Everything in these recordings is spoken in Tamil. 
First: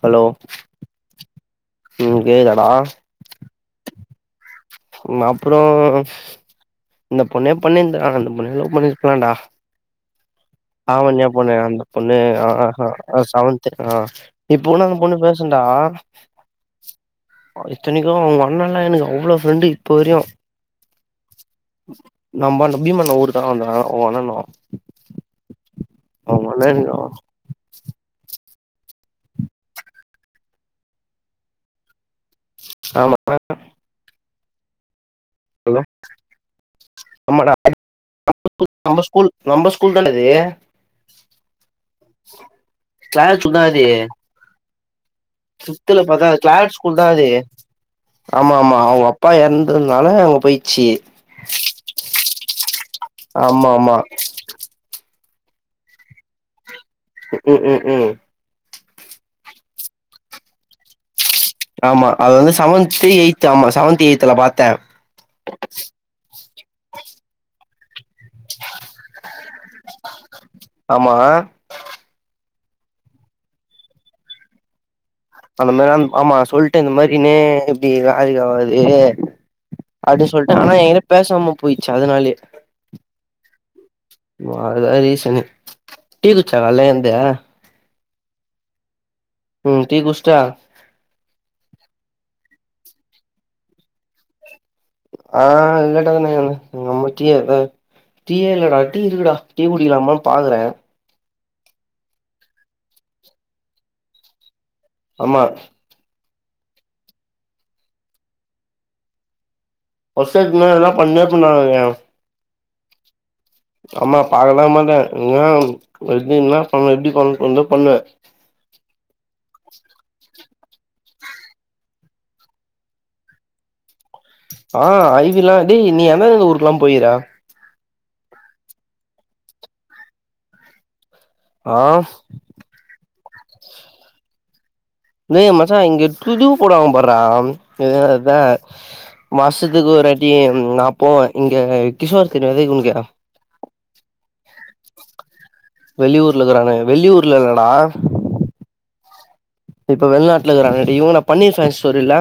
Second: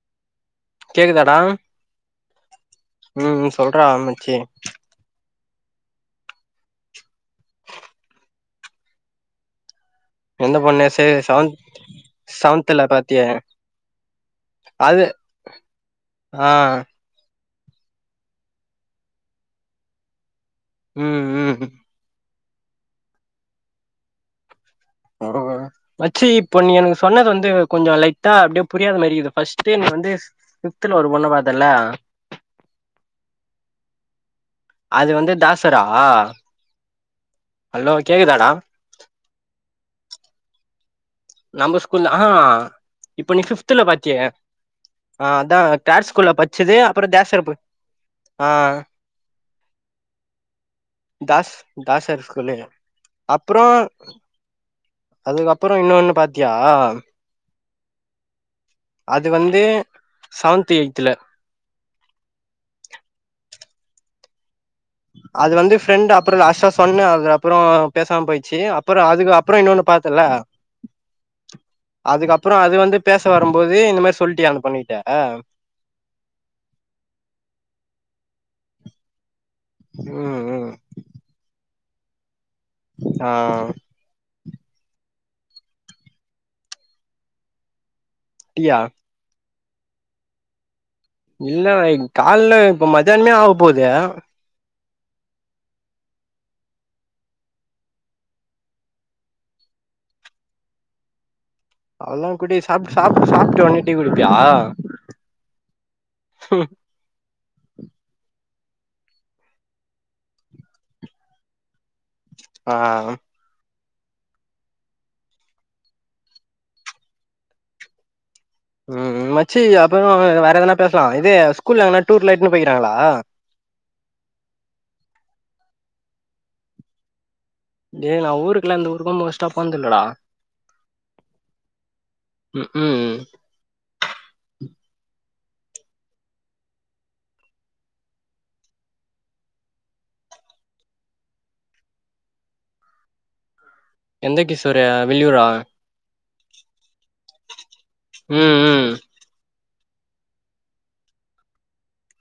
ஹலோ கேக்குதாடா ம் கேக்குதாடா ம் சொல்ரா மச்சி ம் அப்றோ இந்த பொண்ணே பண்ணிருந்தா அந்த பொண்ண லவ் பண்ணிருக்லாடா எந்த பொண்ணு சேரி ஆவண்யா பொண்ணு செவன்த் அந்த பொண்ணு ஆ செவன்த்ல ஹா பாத்தியே செவன்த்து ஆ இப்போனா அந்த அது பொண்ணு பேசு டா ஆ இத்தனிக்கு அவுங்க அண்ணலா எனக்கு அவ்ளோ ஃப்ரெண்டு இப்ப வரையு ம் ம் நம்ப அந்த பீமாண்ணே ஊரு தா அந்த அவுங்க அண்ணணு மச்சி இப்போ நீ எனக்கு சொன்னது வந்து கொஞ்சொ லை ட்டா அப்டே புரியாத மாரியிது ஃபர்ஸ்ட்டு நீ வந்து ஃபிஃப்த்துல ஒரு பொண்ண பாத்தல ஆமா அது வந்து ஹலோ தாசரா ஆமாடா ஹலோ கேக்குதாடா நம்ப ஸ்கூல் நம்ப ஸ்கூல் தான்டா அது நம்ப ஸ்கூல் ஆ இப்ப கிளாஸ் நீ ஸ்கூல் தா ஃபிஃப்த்துல இது பாத்தியே ஆ அதா ஃபிப்த்துல தேர்ட் பாத்தா ஸ்கூல்வ பச்சது அப்றோ தேசரப்பு ஆமாமா அவுங்க அப்பா எற்ந்ததுனால அங்க போய்ச்சி தாஸ் தாஸ் சார் ஸ்கூல்லு ஆமா ஆமா [unintelligible] அதுக்கப்றோ இன்னொனு பாத்தியா ம் ம் ம் அது வந்து செவன்த் எய்த்துல ஆமா அது வந்து செவன்து எய்து ஆமா செவன்த் எய்துல பாத்தே அது வந்து ஃப்ரெண்ட் அப்றோ லாஸ்ட் டா சொனனே அதுக்கு அப்றோ பேசாம போய்ருச்சு அப்றோ அதுக்கு அப்றோ இன்னொன்னு பாத்தல ஆமா அதுக்கப்றோ அது வந்து பேச வரும் போது இந்த மாதிரி சொல்ட்டியா அந்த பொண்ணுட்ட அந்த மாரிலா ஆமா சொல்ட்டு இந்த மாரினே இப்டி இது வேலைக்கு ஆவாதுன்னே அப்டின்னு ம் சொல்ட்டே ம் ஆனா எங்கிட்ட பேசாம பொய்ட்ச்சி அதுனாலையே அ அத ரீசன்னு டீ குட்சியா கால்ல எழ்ந்து டீயா ம்ம் டீ குட்சிட்டே இல்ல கால்ல இப்ப மத்தியானமே ஆக போது ஆ இல்லாட தம்பி இனிமே டீ எங்க டீ ஏ இல்ல டா டீ இருக்குடா டீ குடிலாமனு பாக்குறே அவல்தா குடி சாப் சாப் சாப்ட்டு வன்ட்டு டீ குடுப்பியா ஆமா ம் ஒசேக்லா அது மாரி எதனா பண்ணிணே இருப்போ நாங்க அ ஆமா பாக்கல மாட்டே எ என்ன என்னா பண்ண எப்டி பண்ண தோணுதோ பண்ணு ம் மச்சி அப்றோ வேற எதனா பேசலா இதே ஸ்கூல்லல எங்கனா டூர்ல இட்டுன்னு பொயிக்காங்ளா ஆ ஐ வி லா டே நீ எந்தெந்த ஊர்குல்லா பொய்க்குற டே நா ஊருக்குல்ல எந்த ஊருக்கு நா மோஸ்ட்டா ஆ போனது இல்லடா ஆவ் ம்ம் டே மச்சா இங்க துது போடுவாங்க பார்மா இத அத மாசத்துக்கு ஒருவாட்டி நா போவே இங்க கிஷோர் கினி தெரியுல உன்க்கு எந்த கிஷோரு வெளியூரா வெளியூர்ல இருக்குறானே வெளியூர்ல இல்லடா ம் ம் இப்ப வெள்நாட்ல இருக்குறானே இவுங்க பன்னீர் [unintelligible] ஸ்டோர் இல்ல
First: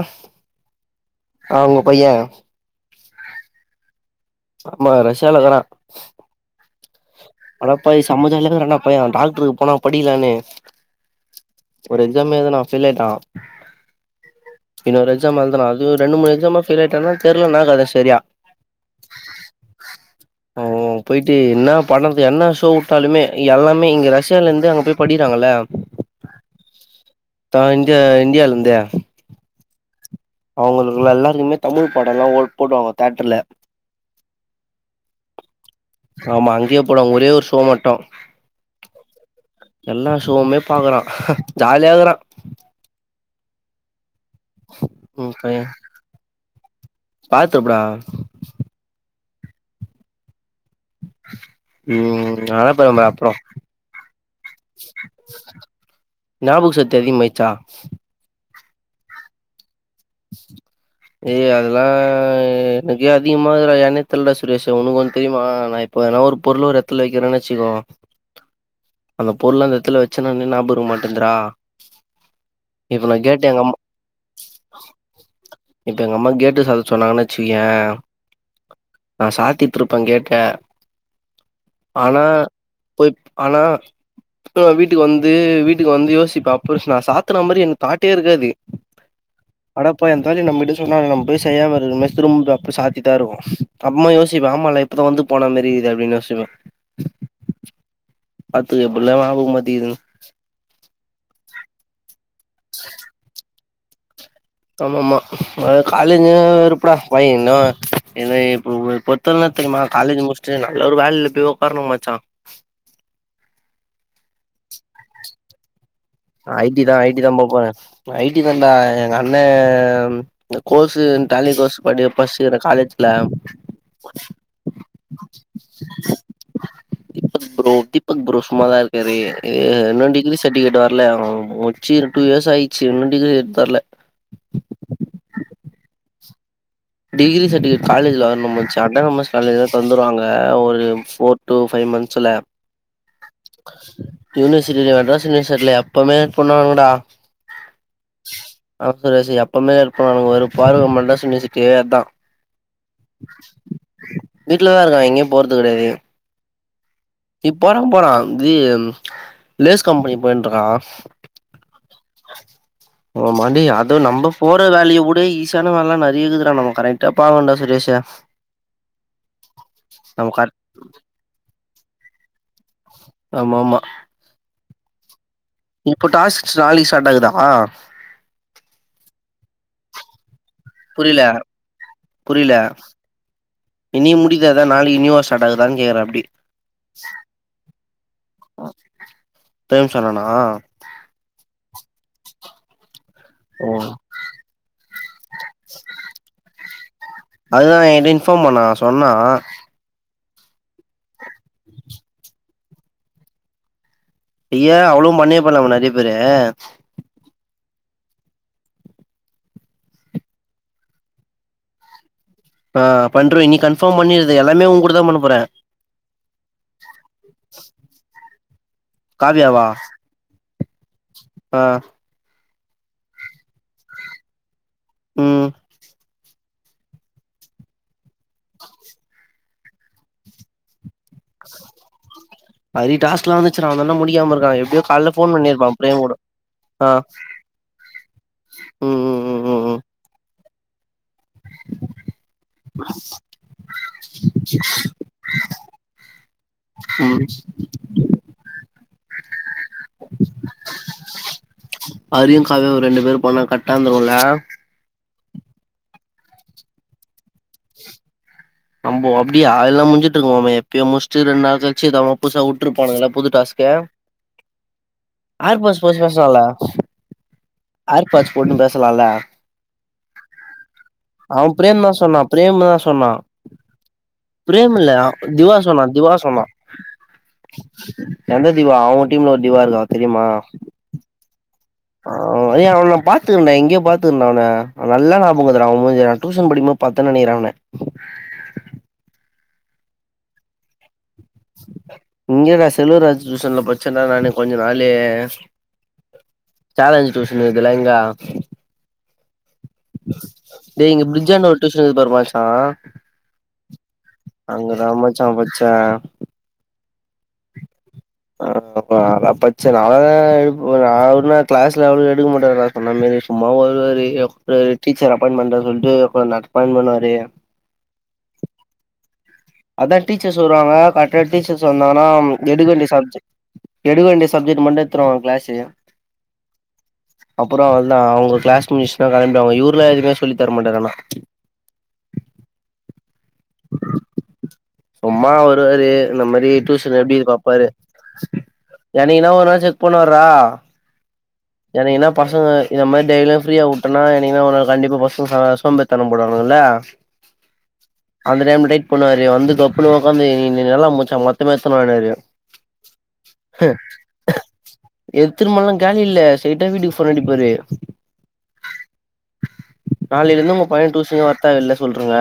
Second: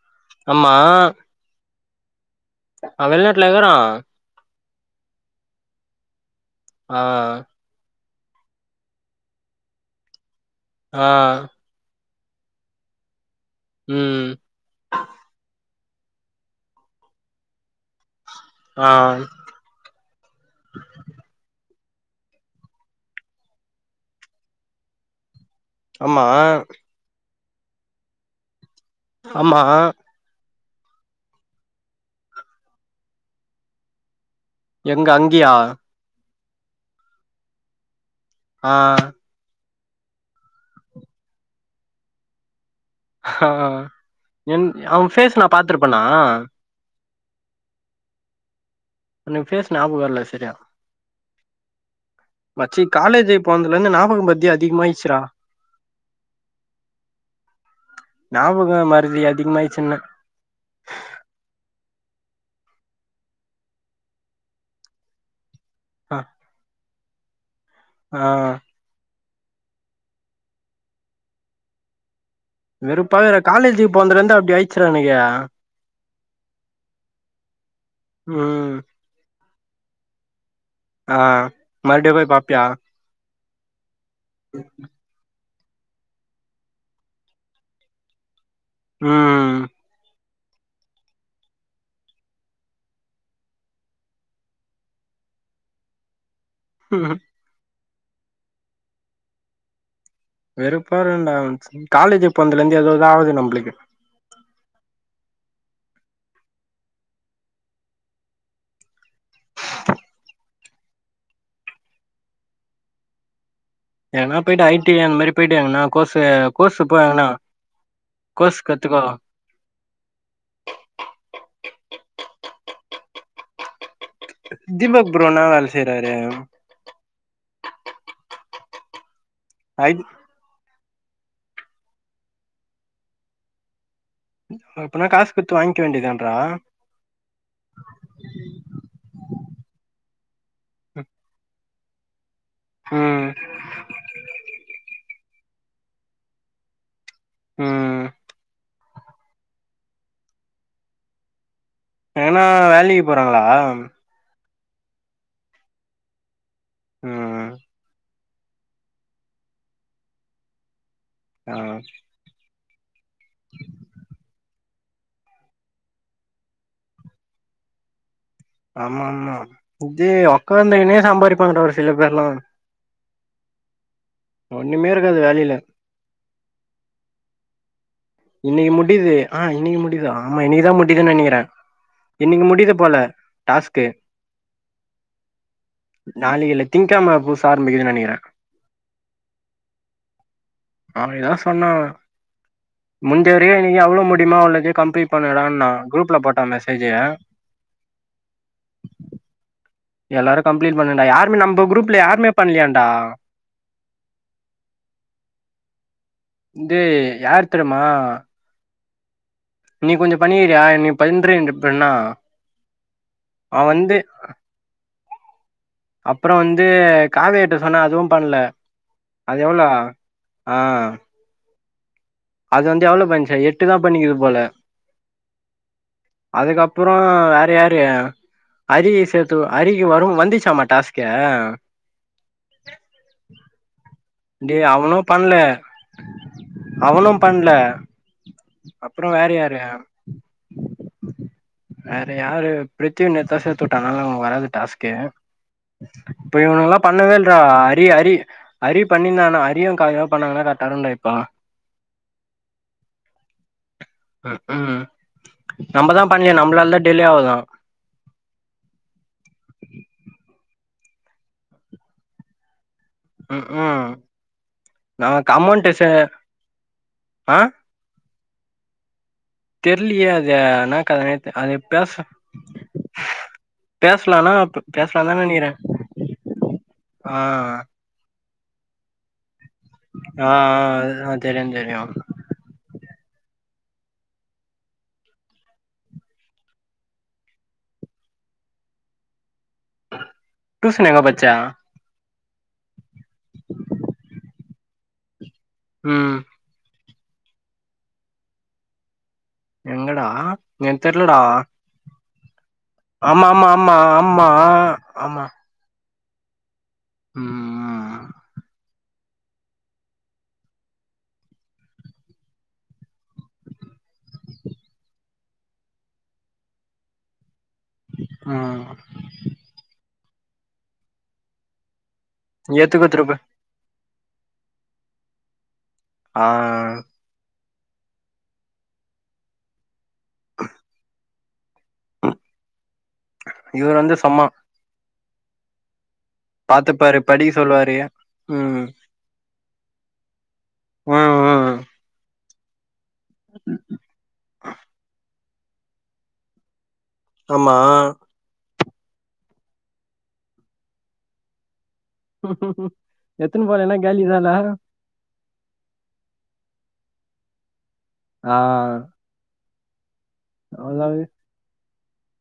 ஆமா அவுங்க பைய வெள்நாட்லியா இருக்குறா ஆமா ரஷ்யால இக்குறா அ அனா பைய செம்ம ஜாலியா இருக்கறான்டா பைய டாக்ட்ருக்கு போனா படிக்கலானு அ ஒரு எக்ஸாம் எழுதுனா ஃபெயில் ஆய்ட்டா ம் இன்னொரு எக்ஸாம் எழுதனா ரெண்டு மூணு எக்ஸாம்ல ஃபெயில் ஆய்ட்டானா தெர்ல என்ன கதனு சரியா ஆ ம் போயிட்டு என்னாப் பண்ணறது என்ன ஷோ விட்டாலுமே எல்லாமே இங்க ரஷ்யால இருந்து அங்க போய் படிறாங்கல்ல ஆமா தா இங்க இண்டியால இருந்து ஆமா அவங்களுக்கு எல்லாருக்குமே தமிழ் படம் எல்லாம் போடுவாங்க தேட்டர்ல எங்க அங்கியா ஆமா அங்கயே போடுங்க ஒரே ஒரு ஷோ மட்டும் ஆ எல்லா ஷோமே பாக்குறான் ஜாலியாகக்குறான் அ என் அவன் பேஃஸ் நா பாத்துருப்பேணா பாத்து ப்ரோ எனக்கு ஃபேஸ் ஞாபகம் இல்ல சரியா ம் மச்சி அனுப்புற ப்ரோ அப்றோ காலேஜு போனதுல இருந்து ஞாபக மறதி அதிகமாயிடுச்சுரா ஞாபக சத்தி அதிகமாயிடுச்சா ஞாபகம் மறதி அதிகமாயிருச்சுன்னே ஏய் அதெல்லாம் எனக்கே அதிகமா இருக்குதுடா ஏன்னே தெரியல டா சுரேஷ உனக்கு ஒண்ணு தெரியுமா நா இப்ப ஆ ஏதுனா ஒரு பொருள் ஒரு இடத்துல வக்கிறேன்னு வச்சுக்கோ ஆ அந்த பொருள் எந்த இடத்துல வச்சன்னா ஞாயபகம் இருக்க மாட்டேந்துரா வெறுப்பா இருக்குறா அம்மா காலேஜுக்கு போனதுல அப்படி ஆயிடுச்சுறா எனக்கு இப்ப எங்க அம்மா கேட்டு சாத்த சொன்னாங்கன்னு வச்சுக்கோயேன் ம் நான் சாத்திட்டிருப்பேன் கேட்ட ஆ மறுபடியும் ஆனா போய் பாப்பியா போய் ஆனா இப்போ வீட்டுக்கு வந்து வீட் க்கு வந்து யோசிப்ப அப்ப நான் சாத்துன மாதிரி எனக்கு தாட்டே இருக்காது ம் அடப்போயா [unintelligible] சொன்னா நம் போய் செய்யாம திரும்ப சாத்தித்தா இருக்கு அப்பரமா யோசிப்ப ஆமால அதான் வந்து போன மேரி இருக்கு அப்படின்னு நா சொல்லுவேன். ம் பாத்துக்க எப்படி எல்லா ஞாபக மறதி இருக்ன்னு வெறுப்பா இருக்கும் டா காலேஜ் போனதுல இருந்து ஏதுதோதா ஆகுது நம்பளுக்கு ஆமா ஆமா காலேஜ் வெறுப்புடா பைய இன்னும் [unintelligible] அப்றம் என்ன தெரியுமா காலேஜ் முடிச்சுட்டு நல்ல ஒரு வேலைல போய் உடக்காரணும் மச்சா எங்கணா போயிட்டு ஐ டி அந்த மாறி போயிட்டு எங்கண்ணா ஐ டி தான் ஐ டி தான் போப்போறேன் ஐ. டி கோர்ஸ் தான்டான்டா கத்துக்கோ எங்க அண் என்ன இந்த, கோர்ஸ் டாலி கோர்ஸ படி படிக்கிறே காலேஜ்ல தீபக் ப்ரோ என்ன வேல செய்றாரு தீபக் ப்ரோ தீபக் ப்ரோ சும்மாதா இருக்காரு ஐ என்ன டீடைல்ஸ் சர்டிபிகேட் வரல முச்சு டூ இயர்ஸ் ஆயிச்சு இன்னும் டிகிரி எடுத்து தரல அப்பனா காசு குடுத்து வாங்கிக்க வேண்டியதுதானடா டிகிரி சர்டிபிகேட் காலேஜல வருனு மச்சா அதுத நம்ம காலேஜ்லா தந்துருவாங்க ஒரு ஃபோர் டூ ஃபைவ் மந்த்ஸ்ல ம் யூனிவர்சிட்டில மெட்ராஸ் யூனவர்சிட்டில எப்பவுமே பண்ணுவாங்கடா ம் அந்த ரேசு எப்பமே இருப்பானுங்க ஒரு பார்வ மெட்ராஸ் யுனிவர்சிட்டி அதான் எங்கன்னா வேலைக்கு போறாங்களா வீட்லதா இருக்கான் எங்கியும் போறது கெடையாது ம் இப்போ போறா வி லேஸ் கம்பெனி போயின்ட்டுருக்கான் ஆ ஓமாண்டி அது நம்ப போற வேலைய உட ஈசியான வேல இன்னாரு இது தா நம்ம கரெட்டு பாவண்டா சுரேஷூ ஆமா ஆமா இது கரெ உக்காந்துக்கினே சம்பாரிப்பாங்க ஒரு சில பேர்லா ஆமா ஆமா ஒன்னுமே இருக்காது வேலயில இப்போ டாஸ்க் நாளைக்கு ஸ்டார்ட் ஆகுதாமா இன்னைக்கு முடியுது ஆ இன்னைக்கு முடியுது ஆமா இன்னைக்குதா முடியுதுன்னு புரியல நெனைக்கிற இன்னைக்கு புரியல முடியுது போல டாஸ்க்கு இன்னைக்கு முடிததா நாளைக்கு நியூவா ஸ்டார்ட் ஆகுதான்னு கேக்குறே அப்டி நாலக்கி இல்ல திங்க் கெம புதுசா ஆரம்பிக்குதுன்னு நெனக்கிற தேம் சொன்னான அவங்கதா சொன்னா முஞ்சவரைக்கு ஓ இன்னைக்கு அவ்ளோ முடியுமா அவ்ளோ இது கம்ப்ளீட் பண்ணுடான்ன குரூப்ல போட்டா மெசேஜிய அதுதா என்கிட்ட இன்ஃபாம் பண்ண சொன்னா எல்லாரு கம்ப்ளீட் பண்ணோம் டா யாருமே நம்ப குரூப்ல யாருமே பண்ணலியான்டா ஏ அவளும் மண்ணே பண்ணலா உன்ன அ பரே இந்து யார் தெர்மா நீ கொஞ்ச பண்ணிகிறியா நீ பன்ற இப்ப இன்னா ஆ பண்றோ நீ கன்ஃபாம் பண்ணிறது எல்லாமே ஓங்க் கூடதா பண்ண போற அப்புறம் வந்து காவியாட்ட சொன்னா அதுவும் பண்ல அது காவியாவா எவ்ளோ ஆ ஆ அது வந்து எவ்ளோ பன்னிச்சா எட்டு தா பண்ணிக்கிது போல ம் அதுக்கப்றோ வேற யாரு ஹரிய சேத்து ஹரிக்கு வரும் வந்துச்சாம்மா டாஸ்க்கு ஹரி டாஸ்க்லா வந்து ச்சன வந்த ஒன்னே முடிக்காம இருக்கான் டேய் எப்டியோ அவனு கால்ல பண்ல ஃபோன் பண்ணிருப்பா பிரேம் கூட ஆ ம் அப்புறம் ம் வேற ம் யாரு ம் ம் வேற யாரு பிரித்திவு நேத்திதா சேத்து உட்டாங்க அதனால் அவனுக்கு வராது டாஸ்க்கே இப்ப இவனுங்கலா பண்ணவே ம் இல்ற அரி அரி அரி இன்னான ஹரியும் காவியாவு பண்ணாங்கன்னா கரட்டான்டா இருக்கும் அரியும் காவியாவும் ரெண்டு பேரும் பண்ணா கரட்டா இந்துருக்கும்ல ம் ம் நம்பதா பண்லே நம்பளால தா டிலே ஆவுதா நம்போ அப்டியா எல்லாம் முஞ்சிட்டு இருக்குமாமே எப்பயோ முடிச்ட்டு ரெண்டு நாள் கழிச்சி நிதனாம புதுசா வுட்ருப்பானுங்கள புது டாஸ்க ம்ஹூம் நமக்கு ஆர் அமௌண்ட் பாட்ஸ் சே போட்டு பேசலால ஆ ஆர் பாட்ஸ் போட்டு பேசலால தெர்லயே அது என அவெ பிரேம் தா சொன்னா பிரேமு தா சொன்னா பேசலானா பிரேம் இல்ல பேசலான்தா நெனைக்கிறே திவா சொன்னா திவா சொன்னா ஆ எந்த திவா அவுங்க டீம்ல ஒரு திவா இருக்கா ஆ ஆ அது தெரியு தெரியு ஆ எ அவன நா பாத்துருகறன்டா எங்கயோ பாத்துருகறன்டா அவன நல்லா நாபகோ இருக்குதுடா அவெ முஞ்சிய நா டியூஷன் படிக்கும்போது பாத்தேன் நெனைக்கிறே அவன டூசன் எங்க பச்ச இங்கதா செல்வராஜ் டூசன்ல படுச்சன்டா நானு கொஞ்ச நாளு ம் சாலஞ்சு டூசன் இருக்குதுல இங்க எங்கடா எனக்கு தெர்லடா டூசன் பேரு மாச்சா ஆமா ஆமா ஆமா ஆமா ஆமா த ம் ம் ஆ ஆ அப்ப நா பச்சே நா அவ்ளதா நா ஒழுங்கா கிளாஸ் லெவல்லா எடுக்க மாட்டே சொன்ன மாரி சும்மா வருவாரு எப்ப டீச்சர் அப்பாய்ன் பண்றே சொல்ட்டு அப்ப நப்பாய்ண்ட் பண்ணுவாரு ஆ அதா டீச்சர் சொல்றாங்க கரட்டா டீச்சர்ஸ் வந்தாங்கனா எடுக்க ஏத்துக்க வேண்டிய திருப்பு சப்ஜெக்ட் எடுக்க வேண்டிய சப்ஜெக்ட் மட்டு எத்துருவோ கிளாஸு ஆ அப்பறோ வந்தா அவுங்க கிளாஸ் மிஸ்ளா கெளம்பிடுவாங்க இவரு தா எதுமே சொல்லித்தர மாட்டாரு ஆனா இவரு வந்து சம்மா சும்மா வருவாரு இந்த மாரி டூசன் பாத்துப்பாரு எப்டின் படிக்க பாப்பாரு சொல்லுவாரு ம் எனகினா ஒரு நாள் செக் பண்வார்றா ம் ம் எனகினா பசங்க இந்த மாரி டெய்லியு ஃப்ரீயா வுட்டனா என்னகினா ஒரு நாள் கண்டிப்பா பசங்க ச சோம்பேரிதன படுவாங்கல்ல ஆமா அந்த டைம்ல டைட் பண்ணுவாரு வந்து தொப்புனு உக்காந்து இன்னக்கி நீ நல்லா மொச்சா மொத்தமா எத்துனுவருவாரு எத்துனு போலன்னா காலி தானா எத்துனு போனா காலி இல்ல ஸ்ரைட்டா வீட்டுக்கு ஃபோன் அடிப்பாரு ஆ ஆ நாலேல இருந்து ஒங்க பையே டூசன்க்கு வர்த்தா இல்லயா சொல்றுங்க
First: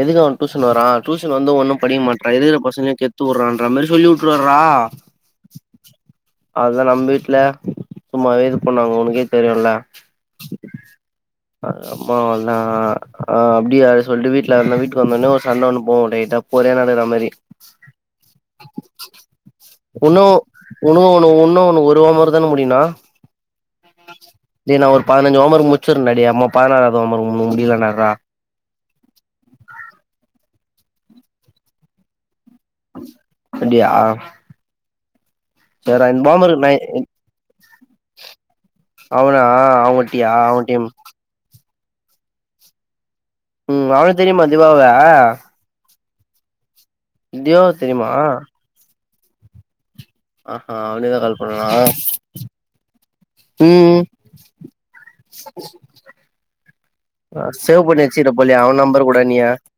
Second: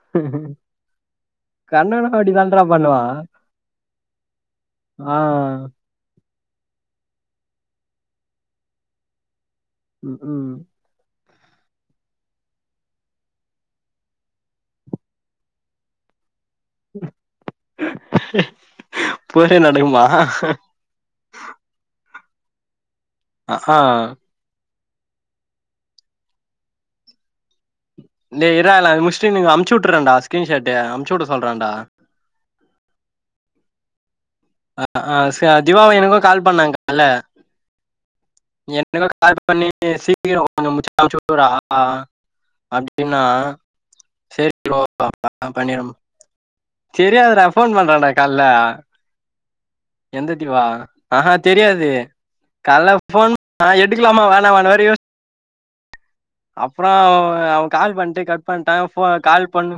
எதுக்கு அவெ டூசன் வரா டூஷன் வந்து ஒன்னு படிக்க கண்ணனு மாட்றா இருக்குற அப்டிதான்றா பசங்களையு பண்ணுவா கெடுத்து வுற்றான்ற மாரி சொல்லி வுட் ட்றாரா ஆ ஆ அதா நம்ம வீட்ல சும்மாவே இது பண்ணுவாங்க உனக்கே தெரியுல்ல ம் ம் அம்மா அவ்ளதா நா அப்டியா சொல்ட்டு வீட்ல வந்தா வீட்டுக்கு வந்தோனே ஒரு சண்ட ஒன்னு போகு டைட்டா ஒரே நடகற மாரி போரே நடக்குமா ஒன்னு வுன்னோ ஒண்ணு வுன்னோ ஒண்ணு ஒரு வார மாரி தான முடியனு ஆ ஆ டே நா ஒரு பதினஞ்ச ஓமருக்கு முச்சிர்றன்டா டே அம்மா பதினறாவ்து ஓமரு மு முடியலடா இர்றா டே இர்ரா நா இது முச்சுட்டு நீங்க அமுச்சு வுட்டுறேண்டா ஸ்கிரீன்ஷாட்டு அமுச்சு வுட சொல்றான்டா அப்டியா அ ஆ ச திவாவ சேர்ரா எனக்கு இந்த ஹோம் கால் ஒர்க் நா பண்ணாங்கல்ல [inaudible] அவனா அவன்ட்டியா அவன்ட்டியா [inaudible] அப்டின்னா ம் அவன தெரியுமா திவாவ பண்ணிறம் தெரியாது டா திவாவ ஃபோன் தெரியுமா பண்றான்டா கால்ல எந்த திவா ஆஹா அவனேதா அ ஆ கால் பண்ணனா தெரியாது கால்ல ஃபோன் [inaudible] ம் எடுக்கலாமா வேணமானு வேற யோ அப்றோ அவ அவ சேவ் கால் பண்ணி பண்ட்டு வச்சுக்கிற கட் போலயே பண்ட்டா அவன் போ நம்பர் கூட நீ கால் பண்ணு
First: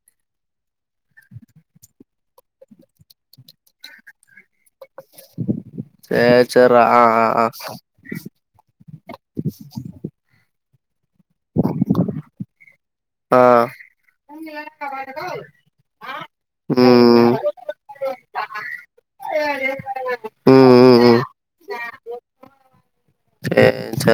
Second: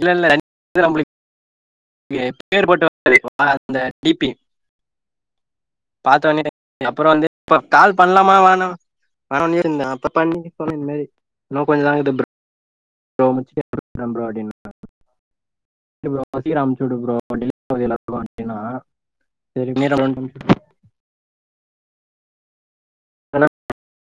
இல்லல்ல [inaudible] நம்ளுக் [inaudible] பாத்தோனே சேர் சேர்ரா [inaudible] ஆ அப்ற ஆ வந்து ஆ இப்ப கால் பண்லாமா வேணா பண்ணியிர்ந்தே அப்ப பண்ணி சொன்ன இந்தமேரி இன்னு கொஞ்ச நா இர்க்குது ப்ரோ ஆ முடிச்சுட்டு இல்ல ப்ரோ சீக்கிறோ அம்ச்சு உடு ப்ரோ ம் [inaudible] ம் [inaudible] ம் ம் ஹலோ சேர் சேர்